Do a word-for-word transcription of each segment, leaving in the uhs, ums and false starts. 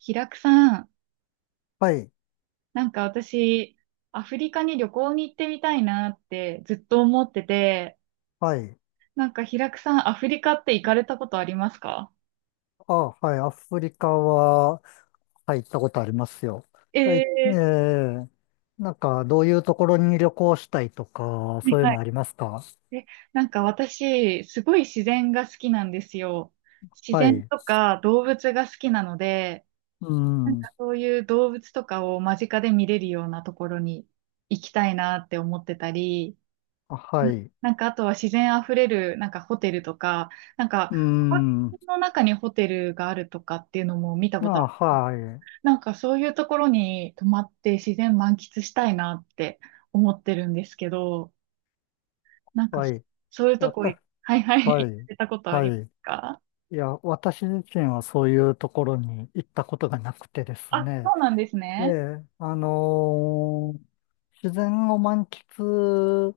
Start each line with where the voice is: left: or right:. right: 平久さん、
left: はい、
right: なんか私、アフリカに旅行に行ってみたいなってずっと思ってて、
left: はい。
right: なんか平久さん、アフリカって行かれたことありますか？
left: あ、はい、アフリカは、はい、行ったことありますよ。はい、え
right: ええ、
left: ー、なんか、どういうところに旅行したいとか、そういうのあ
right: は
left: りますか？
right: い。え、なんか私、すごい自然が好きなんですよ。自
left: は
right: 然
left: い。
right: とか動物が好きなので、
left: う
right: なんか
left: ん。
right: そういう動物とかを間近で見れるようなところに行きたいなって思ってたり、
left: あ、はい。
right: なんか、あとは自然あふれる、なんかホテルとか、なんか、
left: う
right: パ
left: ん。
right: の中にホテルがあるとかっていうのも見た
left: あ、
right: ことある。
left: はい。
right: なんか、そういうところに泊まって自然満喫したいなって思ってるんですけど、なんか、
left: は
right: そ
left: い。
right: そういうと
left: わ
right: こい、
left: た、
right: はいはい、
left: は
right: 行っ
left: い。
right: てたことあ
left: は
right: りま
left: い。
right: すか？
left: いや、私自身はそういうところに行ったことがなくてです
right: あ、
left: ね。
right: そうなんです
left: え
right: ね。
left: え、あのー自然を満喫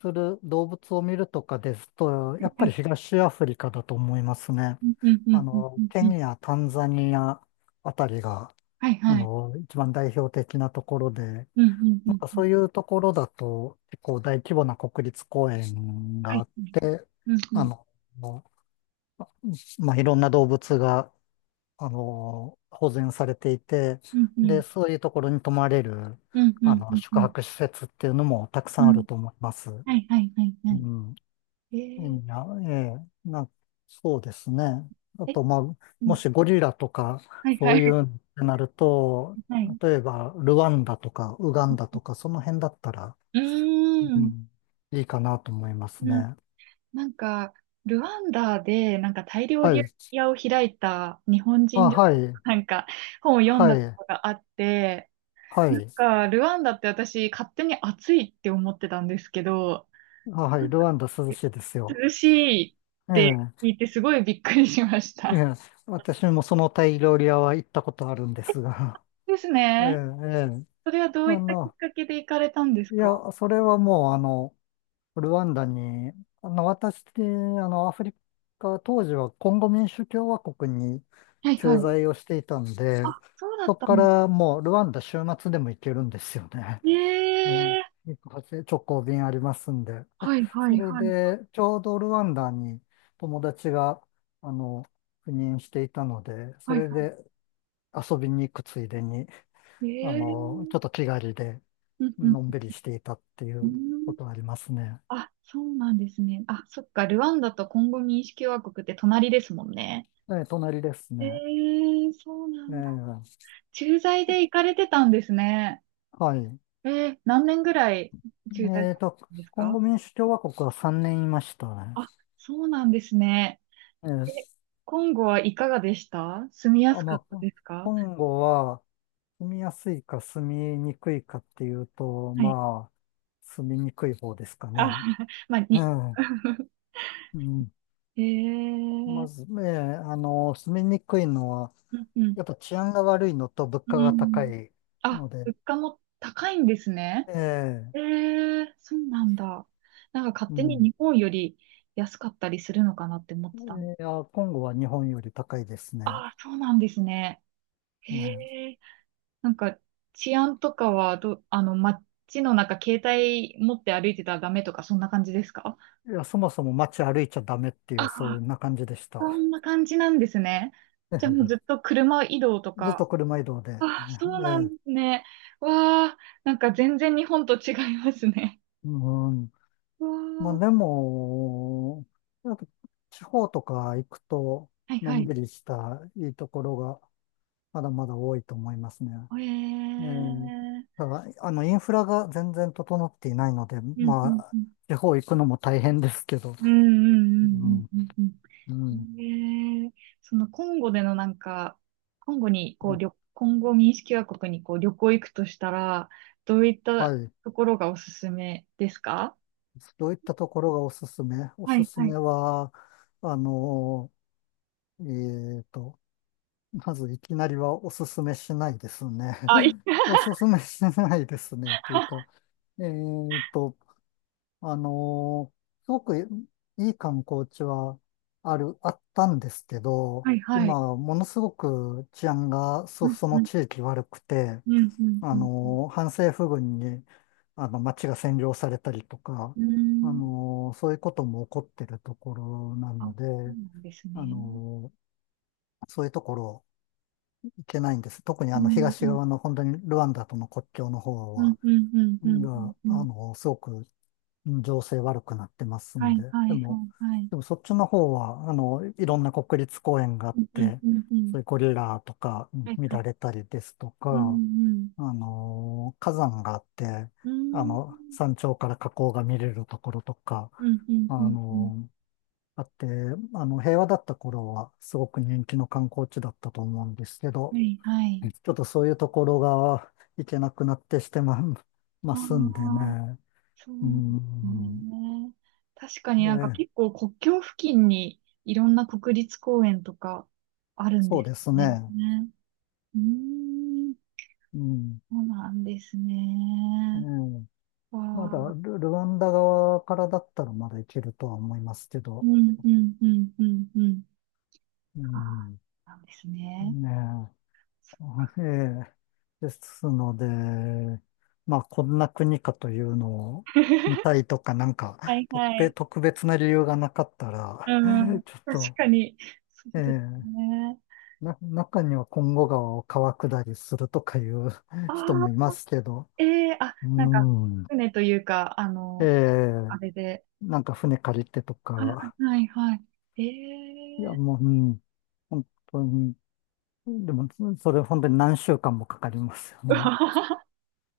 left: する動物を見るとかですと、やっ
right: は
left: ぱり
right: い。
left: 東アフリカだと思いますね。
right: うんうんう
left: あ
right: んうん
left: の、
right: うん
left: ケ
right: うん。
left: ニア、タンザニアあたりが、
right: はい
left: あ
right: はい。
left: の、一番代表的なところで、
right: うんうんう
left: なん
right: ん
left: か
right: うん。
left: そういうところだと、結構大規模な国立公園
right: は
left: があ
right: い。
left: って、
right: うんう
left: あ
right: ん
left: の、まあ、いろんな動物が、あの、保全されていて、
right: うんうん
left: で、そういうところに泊まれる、
right: うんう
left: あ
right: んう
left: の、
right: んう
left: 宿
right: ん
left: 泊施設っていうのもたくさ
right: う
left: んある
right: ん。
left: と思います。
right: はいはいはいは
left: う
right: い。
left: ん。
right: え
left: いや、ええ、な、そうですね。あ
right: ーえ
left: と、まあ、
right: う
left: も
right: ん、
left: しゴリラとか、
right: はい
left: そ
right: は
left: う
right: い。
left: いうのってなると、
right: はい。
left: 例えば、ルワンダとか、ウガンダ とか、その辺だったら、
right: うー
left: う
right: ん。
left: ん、いいかなと思います
right: うん、
left: ね。
right: なんか、ルワンダで、なんかタイ料
left: は
right: 理
left: い。
right: 屋を開いた日本人
left: あ、
right: 女
left: は
right: 性
left: い。
right: がなんか、本を読ん
left: は
right: だこ
left: い。
right: とがあって、
left: は
right: なん
left: い。
right: か、ルワンダって私、勝手に暑いって思ってたんですけど、
left: あ、は
right: な
left: い。
right: ん
left: ル
right: か
left: ワンダ涼しいですよ。
right: 涼しいって聞
left: え
right: いて、すごいびっくりしまし
left: え。え
right: た。
left: え。私もそのタイ料理屋は行ったことあるんですが。
right: です
left: ええ、え
right: ね。
left: え。
right: それはどうい
left: あ
right: ったきっ
left: の、
right: かけで行かれたんです
left: い
right: か？
left: や、それはもう、あの、ルワンダに、あの、私、あの、アフリカ、当時はコンゴ民主共和国に
right: はいは
left: 駐
right: い。
left: 在をしていたんで、
right: あ、そうだっ
left: そこ
right: た
left: か
right: んです。
left: らもうルワンダ週末でも行けるんですよね。うん、
right: ええ、
left: 直行便ありますんで。
right: は いは
left: そ
right: い
left: れ
right: はい。
left: で、ちょうどルワンダに友達が、あの、赴任していたので、そ
right: はい、
left: れで遊びに行くついでに、あの、ち
right: ええ、
left: ょっと気軽で、
right: うんう
left: のん
right: ん
left: びりしていたってい
right: う
left: うこ
right: ん。
left: とありますね。
right: あ、そうなんですね。あ、そっか、ルワンダとコンゴ民主共和国って隣ですもんね。
left: ええ、隣です
right: え
left: ね。
right: え、そうな
left: え
right: んだ。
left: え、
right: 駐在で行かれてたんですね。
left: はい。
right: ええ、何年ぐらい駐在され
left: え
right: て
left: っと、
right: たんです
left: コン
right: か？
left: ゴ民主共和国はさんねんいましたね。
right: あ、そうなんですね。
left: ええ、
right: え、コンゴはいかがでした？住みや
left: あ、
right: すかっ
left: ま
right: た
left: あ、
right: です
left: コ
right: か？
left: ンゴは住みやすいか住みにくいかっていうと、
right: はい。
left: まあ、住みにくい方ですか
right: あ、
left: ね。
right: まあ、
left: ええ、
right: に、
left: うん。ま
right: え
left: ず、
right: え、
left: ええ、あの、住みにくいのは、
right: うんうん。
left: やっぱ治安が悪いのと物
right: う
left: 価が高
right: ん。
left: い
right: あ、
left: ので、
right: 物価も高いんですね。
left: ええ、
right: ええ、そうなんだ。なんか勝
left: う
right: 手に
left: ん。
right: 日本より安かったりするのかなって思っ
left: い
right: てたの。
left: や、コンゴは日本より高いです
right: あ
left: ね。
right: あ、そうなんですね。へ
left: ええ、
right: え。なんか治安とかはど、あの、街の中携帯持って歩いてたらダメとかそんな感じですか？
left: いや、そもそも街歩いちゃダメっていう、
right: あ、
left: そういうな感じでし
right: そ
left: た。
right: んな感じなんですね。じゃあもう ずっ
left: ええ、
right: と車移動と
left: ずっ
right: か。
left: と車移動で。
right: あ、そう
left: え
right: なん
left: え、
right: ですね。わあ、なんか全然日本と違いますね。
left: うん。
right: わ
left: まあで
right: あ、
left: も、やっぱ地方とか行くと、
right: はい
left: の
right: は
left: ん
right: い。
left: びりしたいいところがまだまだ多いと思いますね。
right: え
left: ええ、
right: え。
left: ただ、あの、インフラが全然整っていないので、
right: うん
left: ま
right: うん
left: あ、
right: うん。
left: 地方行くのも大変ですけど、
right: うんう
left: う
right: ん
left: ん、
right: うんうんうん
left: うん。
right: うん。へえ。そのコンゴでのなんか、コンゴに、こう、旅、コンゴ民主共和国にこう旅行行くとしたら、どういっ
left: は
right: た
left: い。
right: ところがおすすめですか？
left: どういったところがおすすめ、お
right: は
left: す
right: い
left: す
right: は
left: め
right: い。
left: は、あの、えーと、まずいきなりはおすすめしないですね。
right: あ、い い、
left: おすすめしないですね。というか、えーと、あのーすごくいい観光地はある、あったんですけど、
right: はいはい。
left: 今、ものすごく治安が
right: う
left: そ、
right: ん
left: そ
right: う
left: の
right: ん
left: 地域悪くて、
right: うんう
left: あ
right: んうん
left: のー反政府軍に、あの、街が占領されたりとか、
right: うん。うー
left: あ
right: ん。
left: のーそういうことも起こってるところな
right: あ、そ
left: ので、
right: うなんです
left: あ
right: ね。
left: のーそういうところいけないんです。特に
right: う
left: あの
right: んう
left: 東
right: ん
left: 側の本当にルワンダとの国境の方
right: うん
left: は、
right: うんうんうん
left: が、
right: うんう
left: あ
right: ん。
left: の、すごく情勢悪くなってます
right: は
left: ん
right: い
left: で。
right: は
left: で
right: いはい
left: も、
right: はい。
left: でもそっちの方は、あの、いろんな国立公園があっ
right: うんうん
left: て、
right: うんうん。
left: そういうゴリラとかう
right: は
left: ん
right: い
left: 見
right: は
left: られ
right: い。
left: たりですと
right: うん
left: か、
right: うん。
left: あの、火山があって、
right: う
left: あ
right: ーん。
left: の、山頂から火口が見れるところとか、
right: うん、うん、
left: あ
right: うん、うん。
left: の、あって、あの、平和だった頃はすごく人気の観光地だったと思うんですけ
right: は
left: ど、
right: い、はい。
left: ちょっとそういうところが行けなくなってしてま、ま
right: あ
left: すんで
right: あ、
left: ね。
right: そう
left: う
right: なんです
left: ん。
right: ね。確か
left: え
right: になんか
left: え、
right: 結構国境付近にいろんな国立公園とかあるん
left: そう
right: です
left: です
right: ね。
left: ね。
right: ね。うーん、
left: うん。
right: そうなんですね。
left: ええ、
right: わ
left: まだ
right: あ、
left: ル、ルワンダ側からだったらまだ行けるとは思いますけ
right: う
left: ど。
right: ん、うん、うん、うん、うん。
left: う
right: ああ、
left: ん。
right: なんですね。
left: ねえ。ええ。ですので、まあ、こんな国かというのを見 たいとか、なんか、
right: はい
left: 特
right: はい。
left: 別、特別な理由がなかった
right: う
left: ら、
right: ん、
left: ちょっ
right: 確
left: と、
right: かに。そ
left: え
right: うです
left: え、
right: ね。
left: な、中には今後川を川下りするとかいう
right: あ
left: 人
right: あ、
left: もいますけど、
right: ええ、あ、
left: う
right: なんか、
left: ん。
right: 船というか、あ
left: え
right: の、あ
left: え、
right: れで。
left: なんか船借りてと
right: はい
left: か、
right: はいはい。え
left: い
right: え
left: や、
right: ー。
left: もう、うん、本当に、でも、それ本当に何週間もかかりますよね。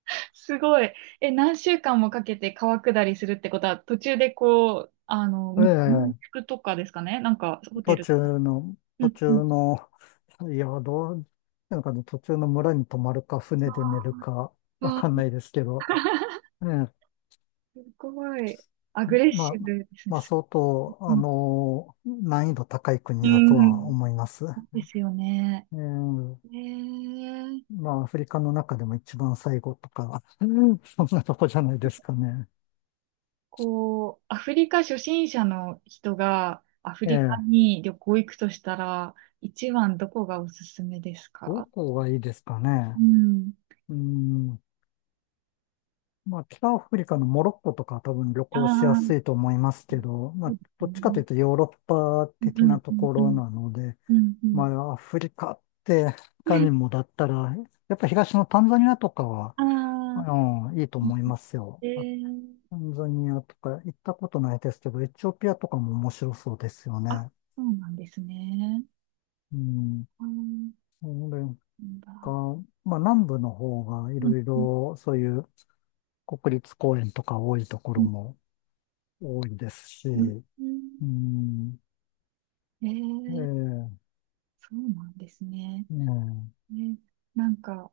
right: すごい。え、何週間もかけて川下りするってことは、途中でこう、あの、
left: え
right: み民
left: え、
right: 宿とかですかね、なんか、ホテ
left: 途
right: ルとか。
left: 中の、
right: う
left: 途
right: んうん。
left: 中の、いや、どう、なんかね、途中の村に泊まるか、船で寝
right: あ
left: るか、わかん
right: あ、
left: ないですけど、ええ、
right: すごい。アグレッシ
left: まあ、
right: ブですね。
left: まあ、相当、
right: う
left: あ
right: ん
left: の、難易度高い
right: う
left: 国だとは
right: ん、
left: 思います。
right: そうですよね。
left: えー、
right: ええ、
left: まあ、アフリカの中でも一番最後とか、うん、そんなとこじゃないですかね。
right: こう、アフリカ初心者の人がアフ
left: え
right: リカ
left: え、
right: に旅行行くとしたら、一番どこがおすすめです
left: ど
right: か？
left: こがいいですかね。
right: うん。
left: うん、まあ、北アフリカのモロッコとかは多分旅
right: あ
left: 行しやす
right: あ、
left: いと思いますけど、ま
right: そう
left: あ、
right: です
left: どっちかと
right: ね。
left: いうとヨーロッパ
right: うんう
left: 的
right: ん
left: な
right: う
left: と
right: ん
left: こ
right: う
left: ろ
right: ん。
left: なので、
right: うんう
left: ま
right: ん。
left: あ、アフリカって、他にもだったら、やっぱ東のタンザニアとかは、
right: ああ、
left: うん、いいと思いますよ。
right: ええ、
left: あ、タンザニアとか行ったことないですけど、エチオピアとかも面白そうですよ
right: あ、
left: ね。
right: そうなんですね。
left: うん。
right: ああ、な
left: それ
right: ん
left: か、
right: だ。
left: まあ南部の方がい
right: うん
left: ろい
right: うん
left: ろそういう国立公園とか多いとこ
right: う
left: ろ
right: ん
left: も多いですし、
right: うん
left: う
right: うんうん、
left: ん。
right: ああ、ええ、あ、そうなんですね、なんだ、うんうんうんうんう、
left: ええ、
right: そうなんですね。
left: ね
right: ね、なんか、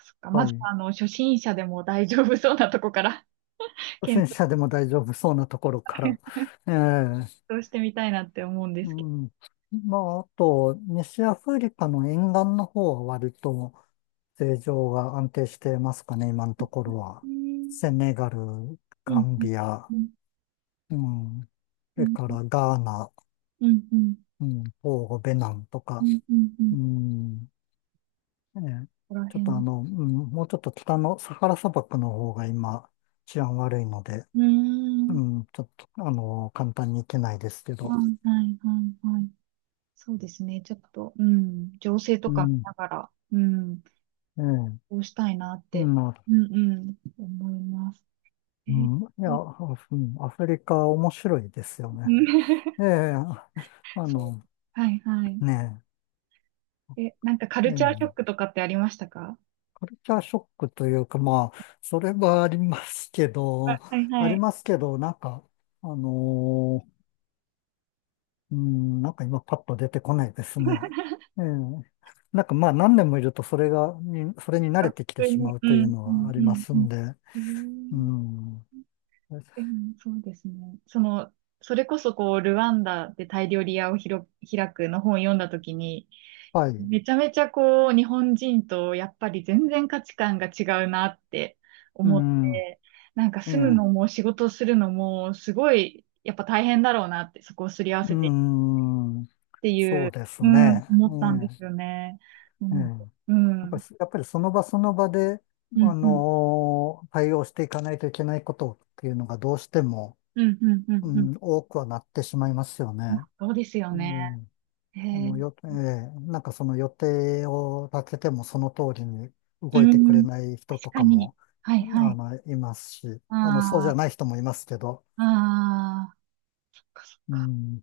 right: そっか、
left: え、
right: ま
left: はい。
right: ずあの、初心者でも大丈夫そうなとこから
left: 初
right: 検
left: 心者でも大丈夫そうなところから。ええ、
right: 討してみたいなって思うんで
left: う
right: すけど。
left: ん。まあ、あと、西アフリカの沿岸の方は割と、政情が安定してますかね、今のところ
right: う
left: は。
right: ん
left: セネガル、
right: う
left: ガ
right: ん
left: ン
right: うん
left: ビア、
right: うん
left: うん、そ
right: う
left: れ
right: ん
left: からガーナ、
right: うんう
left: うん、トーゴ、ベナンとか、
right: んうんうん。
left: う
right: こ
left: ん、ね、
right: こ
left: ちょっとあ
right: 辺、
left: の、うん、もうちょっと北のサハラ砂漠の方が今治安悪いので、
right: うーん。
left: うん、ちょっとあの、簡単に行けないですけ
right: は
left: ど、
right: いはいはいはい。そうですね。ちょっと、うん。情勢
left: う
right: とか見
left: ん、
right: ながら、うん。
left: ええ、
right: こうしたいなって、
left: まあ、
right: うんうん。思います。え
left: う
right: ー、
left: ん、いや、
right: う
left: あ、うん、アフリカ面白いですよ
right: ん、
left: ね。ええ、あ
right: そう、
left: の、
right: はいはい。
left: ね
right: え、なんかカ
left: え、
right: ルチャーショッ
left: ええ、
right: クとかってありましたか？
left: カルチャーショックというか、まあ、それはありますけ
right: あ、
left: ど、
right: はい
left: あ
right: は
left: り
right: い。
left: ますけど、なんか、あのーうん、なんか今パッと出てこないですね。ええ、なんかまあ何年もいるとそれが、に、それに慣
right: あ、
left: れてきて
right: 普通
left: しま
right: に、
left: う
right: う
left: という
right: ん、
left: の
right: う
left: は
right: ん、
left: あ
right: う
left: りま
right: ん、
left: す
right: うん。
left: んで、
right: え
left: う
right: ー、
left: ん、
right: でもそうですね。その、それこそこう、ルワンダで大量リ屋をひろ開くの本を読んだときに、
left: はい、
right: めちゃめちゃこう、日本人とやっぱり全然価値観が違うなって
left: う
right: 思っ
left: ん、
right: て、なんか
left: え
right: 住むの
left: え、
right: も仕事するのもすごいやっぱ大変だろうなって、そこをすり合わせてっ
left: うん、
right: てい
left: そう
right: う、
left: です
right: うん、
left: ね。
right: 思ったんです
left: え
right: よ
left: え、
right: ね。う
left: え
right: ん、
left: え、
right: うん、
left: や
right: う
left: っぱ
right: ん、
left: り、やっぱりその場その場で、
right: うん、
left: あ
right: うん、
left: のー対応していかないといけないことっていうのがどうしても、
right: うん、うん、
left: う
right: うん。
left: ん、多くはなってしまいますよ
right: ま
left: ね。
right: あそうですよ
left: う
right: ね。
left: ん、
right: へ
left: あ
right: え、
left: のよ、ええ、なんかその予定を立ててもその通りに
right: う
left: 動いてくれ
right: ん、
left: ない人
right: 確
left: と
right: か
left: か
right: に。
left: も、
right: はい、は
left: あ
right: い。
left: の、いますし、あの、そうじゃ
right: あ
left: ない人もいますけど、
right: あ、ああ、そっかそっ
left: う
right: か
left: ん